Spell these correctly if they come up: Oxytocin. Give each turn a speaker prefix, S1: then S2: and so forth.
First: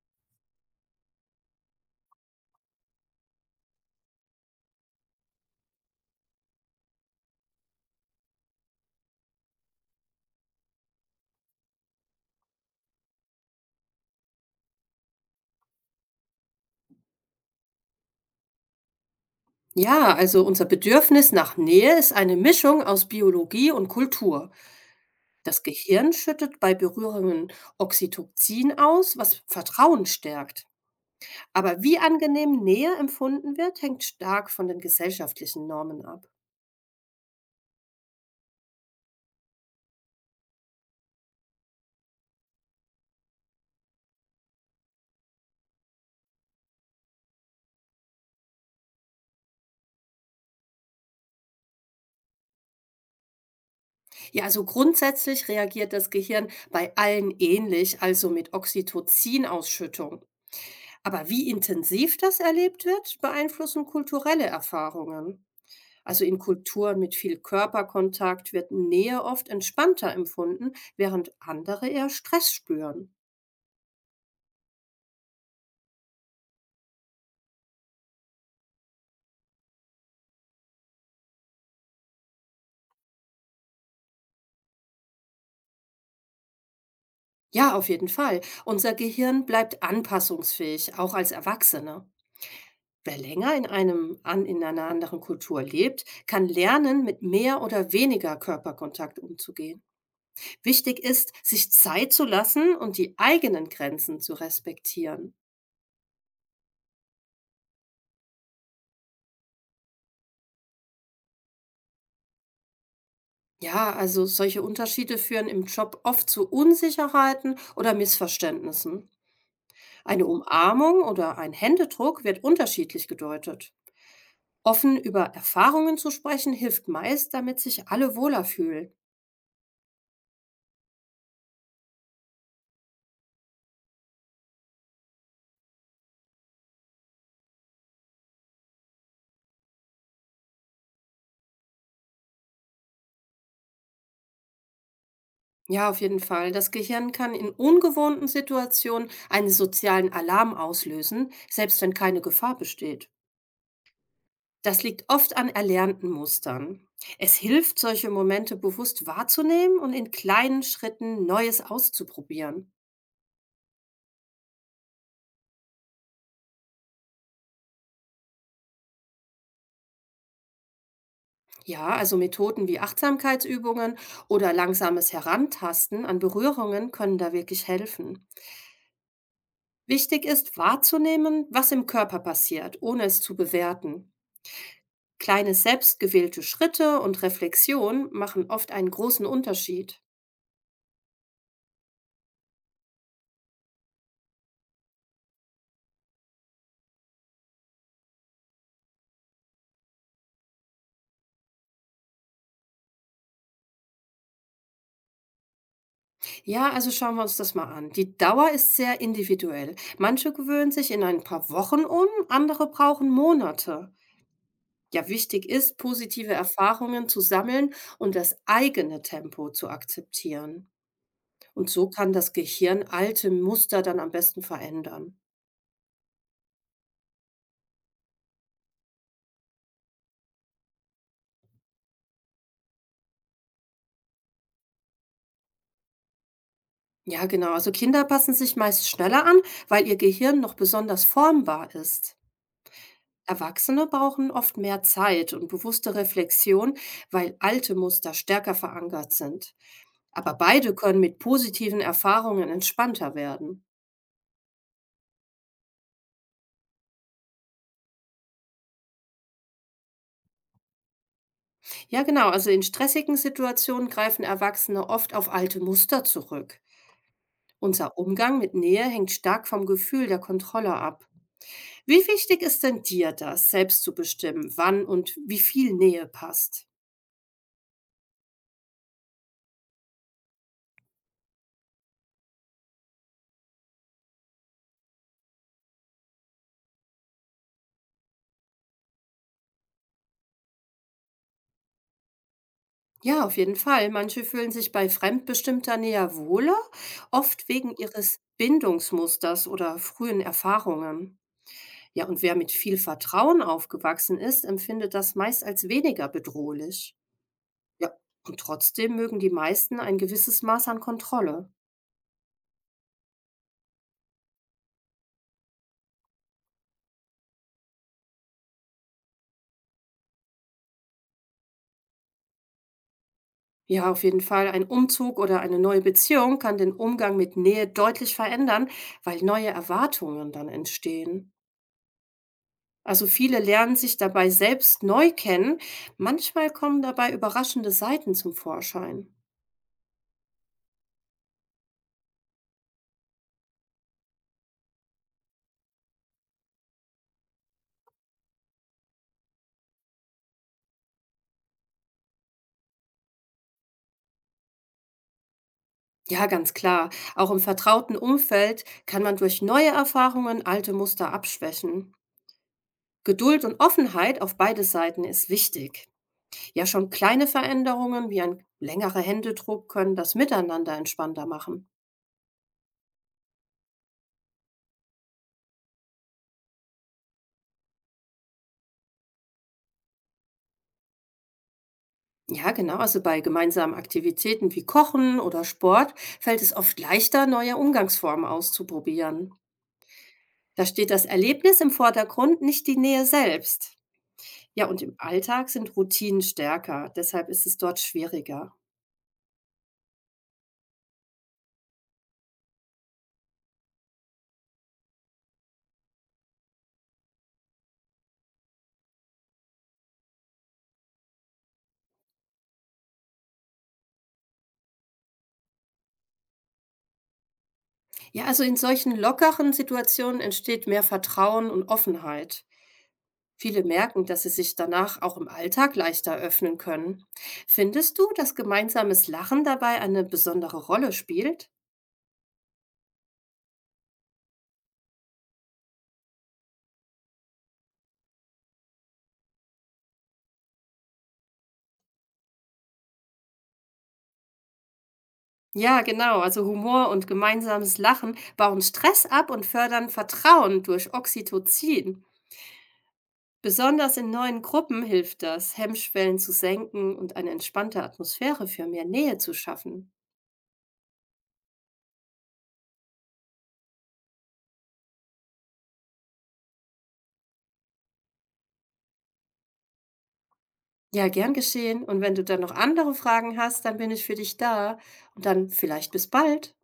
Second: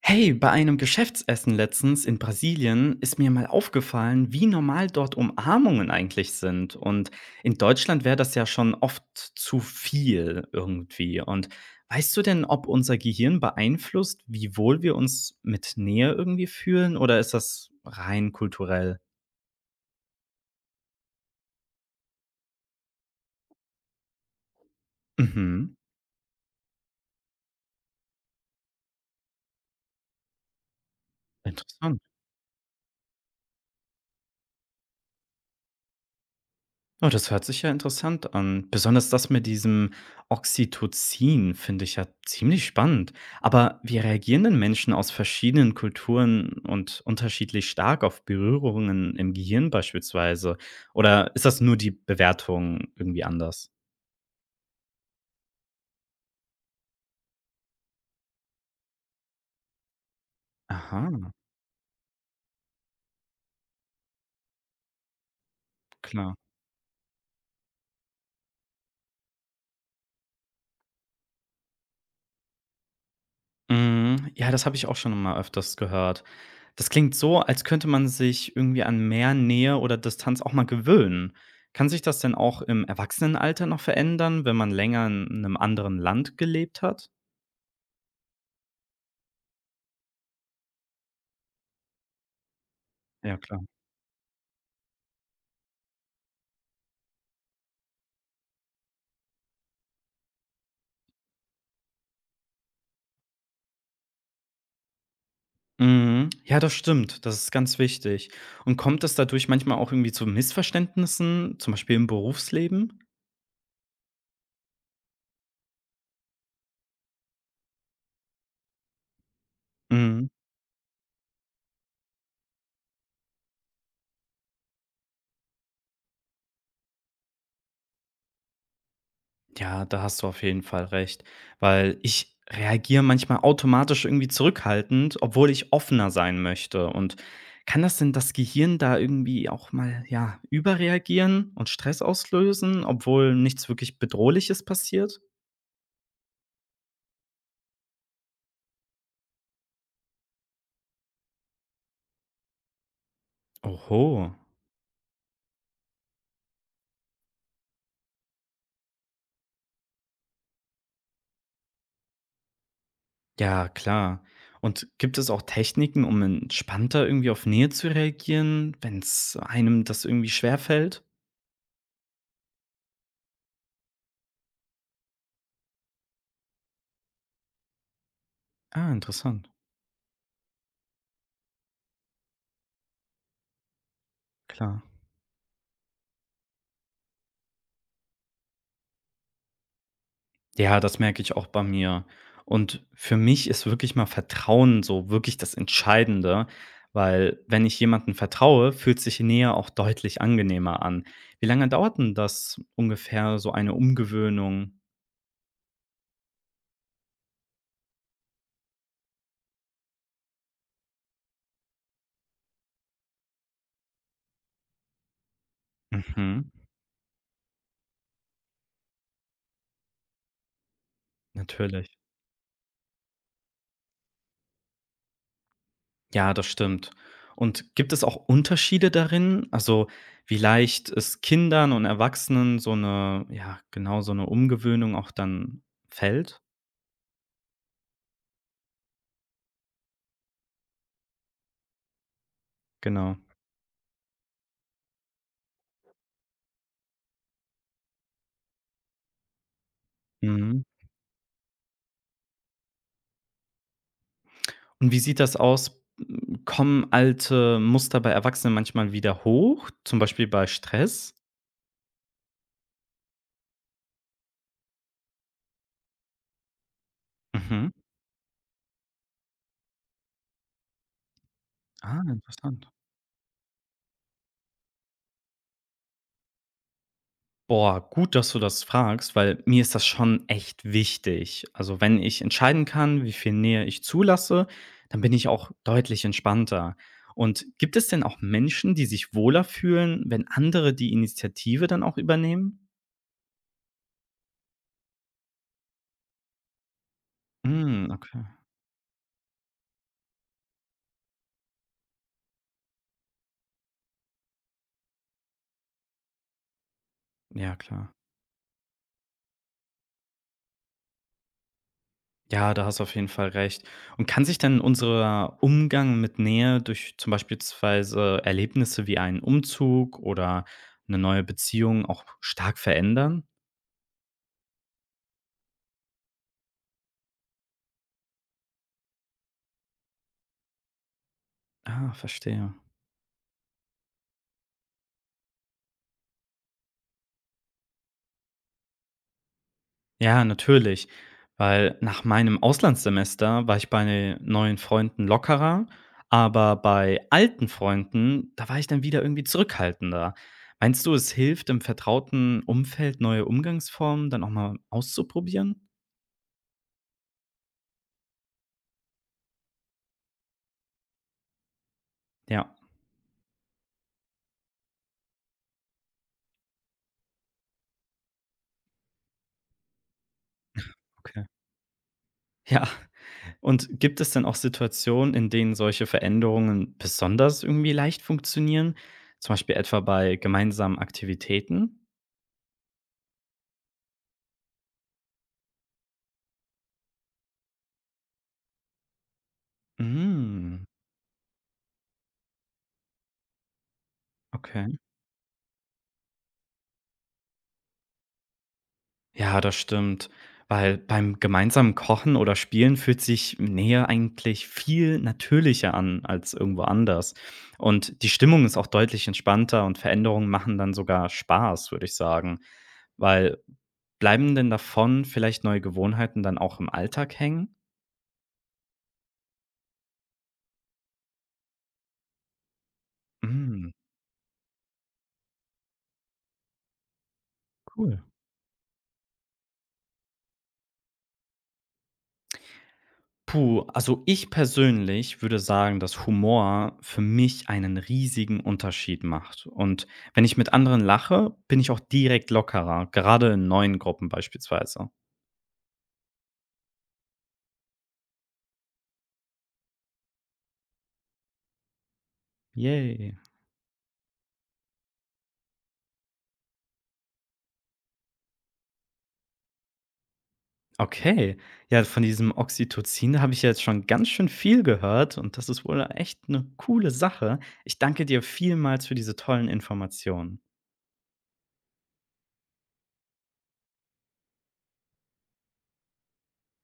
S1: Hey, bei einem Geschäftsessen letztens in Brasilien ist mir mal aufgefallen, wie normal dort Umarmungen eigentlich sind. Und in Deutschland wäre das ja schon oft zu viel irgendwie. Und weißt du denn, ob unser Gehirn beeinflusst, wie wohl wir uns mit Nähe irgendwie fühlen? Oder ist das rein kulturell?
S2: Ja, also unser Bedürfnis nach Nähe ist eine Mischung aus Biologie und Kultur. Das
S1: Mhm.
S2: Gehirn schüttet bei Berührungen Oxytocin aus, was Vertrauen stärkt. Aber wie
S1: Interessant.
S2: angenehm Nähe empfunden wird, hängt stark von den gesellschaftlichen Normen ab.
S1: Oh, das hört sich ja interessant an. Besonders das mit diesem Oxytocin finde ich ja ziemlich spannend. Aber wie reagieren denn Menschen aus verschiedenen Kulturen und unterschiedlich stark auf Berührungen im Gehirn beispielsweise? Oder ist das nur die Bewertung irgendwie anders?
S2: Ja, also grundsätzlich reagiert das Gehirn bei allen ähnlich, also mit Oxytocin-Ausschüttung.
S1: Aha,
S2: Aber wie intensiv das erlebt wird, beeinflussen kulturelle Erfahrungen. Also
S1: klar.
S2: in Kulturen mit viel Körperkontakt wird Nähe oft entspannter empfunden, während andere eher Stress spüren.
S1: Mm, ja, das habe ich auch schon mal öfters gehört. Das klingt so, als könnte man sich irgendwie an mehr Nähe oder Distanz auch mal gewöhnen. Kann sich das denn auch im Erwachsenenalter noch verändern, wenn man länger in einem anderen Land gelebt hat?
S2: Ja, auf jeden Fall. Unser Gehirn bleibt anpassungsfähig, auch als Erwachsene. Wer
S1: Ja,
S2: länger
S1: klar.
S2: in einer anderen Kultur lebt, kann lernen, mit mehr oder weniger Körperkontakt umzugehen. Wichtig ist, sich Zeit zu lassen und die eigenen Grenzen zu respektieren.
S1: Mhm. Ja, das stimmt. Das ist ganz wichtig. Und kommt es dadurch manchmal auch irgendwie zu Missverständnissen, zum Beispiel im Berufsleben?
S2: Ja, also solche Unterschiede führen im Job oft zu Unsicherheiten oder Missverständnissen. Eine
S1: Mhm.
S2: Umarmung oder ein Händedruck wird unterschiedlich gedeutet. Offen über Erfahrungen zu sprechen hilft meist, damit sich alle wohler fühlen.
S1: Ja, da hast du auf jeden Fall recht, weil ich reagiere manchmal automatisch irgendwie zurückhaltend, obwohl ich offener sein möchte. Und kann das denn das Gehirn da irgendwie auch mal, ja, überreagieren und Stress auslösen, obwohl nichts wirklich Bedrohliches passiert?
S2: Ja, auf jeden Fall. Das Gehirn kann in ungewohnten Situationen einen sozialen Alarm auslösen, selbst wenn keine Gefahr besteht.
S1: Oho,
S2: Das liegt oft an erlernten Mustern. Es hilft, solche Momente bewusst wahrzunehmen und in kleinen Schritten Neues auszuprobieren.
S1: ja, klar. Und gibt es auch Techniken, um entspannter irgendwie auf Nähe zu reagieren, wenn es einem das irgendwie schwerfällt?
S2: Ja, also Methoden wie Achtsamkeitsübungen oder langsames Herantasten an Berührungen können da wirklich helfen.
S1: Ah, interessant,
S2: Wichtig ist wahrzunehmen, was im Körper passiert, ohne es zu bewerten.
S1: klar.
S2: Kleine selbstgewählte Schritte und Reflexion machen oft einen großen Unterschied.
S1: Ja, das merke ich auch bei mir. Und für mich ist wirklich mal Vertrauen so wirklich das Entscheidende, weil wenn ich jemandem vertraue, fühlt sich Nähe auch deutlich angenehmer an. Wie lange dauert denn das ungefähr, so eine Umgewöhnung?
S2: Ja, also schauen wir uns das mal an. Die Dauer ist sehr individuell. Manche gewöhnen sich in ein paar Wochen um, andere brauchen Monate. Ja, wichtig ist, positive
S1: Mhm,
S2: Erfahrungen zu sammeln und das eigene Tempo zu akzeptieren. Und so
S1: natürlich.
S2: kann das Gehirn alte Muster dann am besten verändern.
S1: Ja, das stimmt. Und gibt es auch Unterschiede darin? Also, wie leicht es Kindern und Erwachsenen so eine, ja, genau so eine Umgewöhnung auch dann fällt?
S2: Ja, genau. Also Kinder passen sich meist schneller an, weil ihr Gehirn noch besonders formbar ist.
S1: Genau.
S2: Erwachsene brauchen oft mehr Zeit und bewusste Reflexion, weil alte Muster stärker verankert sind. Aber
S1: Mhm.
S2: beide können mit positiven Erfahrungen entspannter werden.
S1: Und wie sieht das aus? Hm, kommen alte Muster bei Erwachsenen manchmal wieder hoch, zum Beispiel bei Stress?
S2: Ja, genau. Also in stressigen Situationen greifen Erwachsene oft auf alte Muster zurück.
S1: Mhm.
S2: Unser Umgang mit Nähe hängt stark vom Gefühl der Kontrolle ab. Wie
S1: Ah,
S2: wichtig ist
S1: interessant.
S2: denn dir das, selbst zu bestimmen, wann und wie viel Nähe passt?
S1: Boah, gut, dass du das fragst, weil mir ist das schon echt wichtig. Also, wenn ich entscheiden kann, wie viel Nähe ich zulasse, dann bin ich auch deutlich entspannter. Und gibt es denn auch Menschen, die sich wohler fühlen, wenn andere die Initiative dann auch übernehmen?
S2: Ja, auf jeden Fall. Manche fühlen sich bei fremdbestimmter Nähe wohler, oft wegen
S1: Hm,
S2: ihres
S1: okay.
S2: Bindungsmusters oder frühen Erfahrungen. Ja, und wer mit viel Vertrauen aufgewachsen ist, empfindet das meist als weniger bedrohlich.
S1: Ja,
S2: Ja,
S1: klar.
S2: und trotzdem mögen die meisten ein gewisses Maß an Kontrolle.
S1: Ja, da hast du auf jeden Fall recht. Und kann sich denn unser Umgang mit Nähe durch zum beispielsweise Erlebnisse wie einen Umzug oder eine neue Beziehung auch stark verändern?
S2: Ja, auf jeden Fall. Ein Umzug oder eine neue Beziehung kann den Umgang mit Nähe deutlich verändern, weil neue Erwartungen dann entstehen.
S1: Ah, verstehe.
S2: Also viele lernen sich dabei selbst neu kennen. Manchmal kommen dabei überraschende Seiten zum Vorschein.
S1: Ja, natürlich, weil nach meinem Auslandssemester war ich bei neuen Freunden lockerer, aber bei alten Freunden, da war ich dann wieder irgendwie zurückhaltender. Meinst du, es hilft, im vertrauten Umfeld neue Umgangsformen dann auch mal auszuprobieren?
S2: Ja, ganz klar. Auch im vertrauten Umfeld kann man durch neue Erfahrungen alte Muster abschwächen.
S1: Ja,
S2: Geduld und Offenheit auf beide Seiten ist wichtig. Ja, schon kleine Veränderungen wie ein längerer Händedruck können das Miteinander
S1: okay.
S2: entspannter machen.
S1: Ja. Und gibt es denn auch Situationen, in denen solche Veränderungen besonders irgendwie leicht funktionieren? Zum Beispiel etwa bei gemeinsamen Aktivitäten?
S2: Ja, genau. Also bei gemeinsamen Aktivitäten wie Kochen oder Sport fällt es oft leichter, neue Umgangsformen auszuprobieren.
S1: Mhm,
S2: Da steht das Erlebnis im Vordergrund, nicht die Nähe selbst. Ja,
S1: okay.
S2: und im Alltag sind Routinen stärker, deshalb ist es dort schwieriger.
S1: Ja, das stimmt. Weil beim gemeinsamen Kochen oder Spielen fühlt sich Nähe eigentlich viel natürlicher an als irgendwo anders. Und die Stimmung ist auch deutlich entspannter und Veränderungen machen dann sogar Spaß, würde ich sagen. Weil bleiben denn davon vielleicht neue Gewohnheiten dann auch im Alltag hängen?
S2: Ja, also in solchen lockeren Situationen entsteht mehr Vertrauen und Offenheit. Viele
S1: Mhm.
S2: merken, dass sie sich danach auch im Alltag leichter öffnen können. Findest
S1: Cool.
S2: du, dass gemeinsames Lachen dabei eine besondere Rolle spielt?
S1: Puh, also ich persönlich würde sagen, dass Humor für mich einen riesigen Unterschied macht. Und wenn ich mit anderen lache, bin ich auch direkt lockerer, gerade in neuen Gruppen beispielsweise.
S2: Ja, genau. Also Humor und gemeinsames Lachen bauen Stress ab und fördern Vertrauen durch Oxytocin.
S1: Yay.
S2: Besonders in neuen Gruppen hilft das, Hemmschwellen zu senken und eine entspannte Atmosphäre für mehr Nähe zu schaffen.
S1: Okay. Ja, von diesem Oxytocin habe ich ja jetzt schon ganz schön viel gehört und das ist wohl echt eine coole Sache. Ich danke dir vielmals für diese tollen Informationen.
S2: Ja, gern geschehen. Und wenn du dann noch andere Fragen hast, dann bin ich für dich da. Und dann vielleicht bis bald.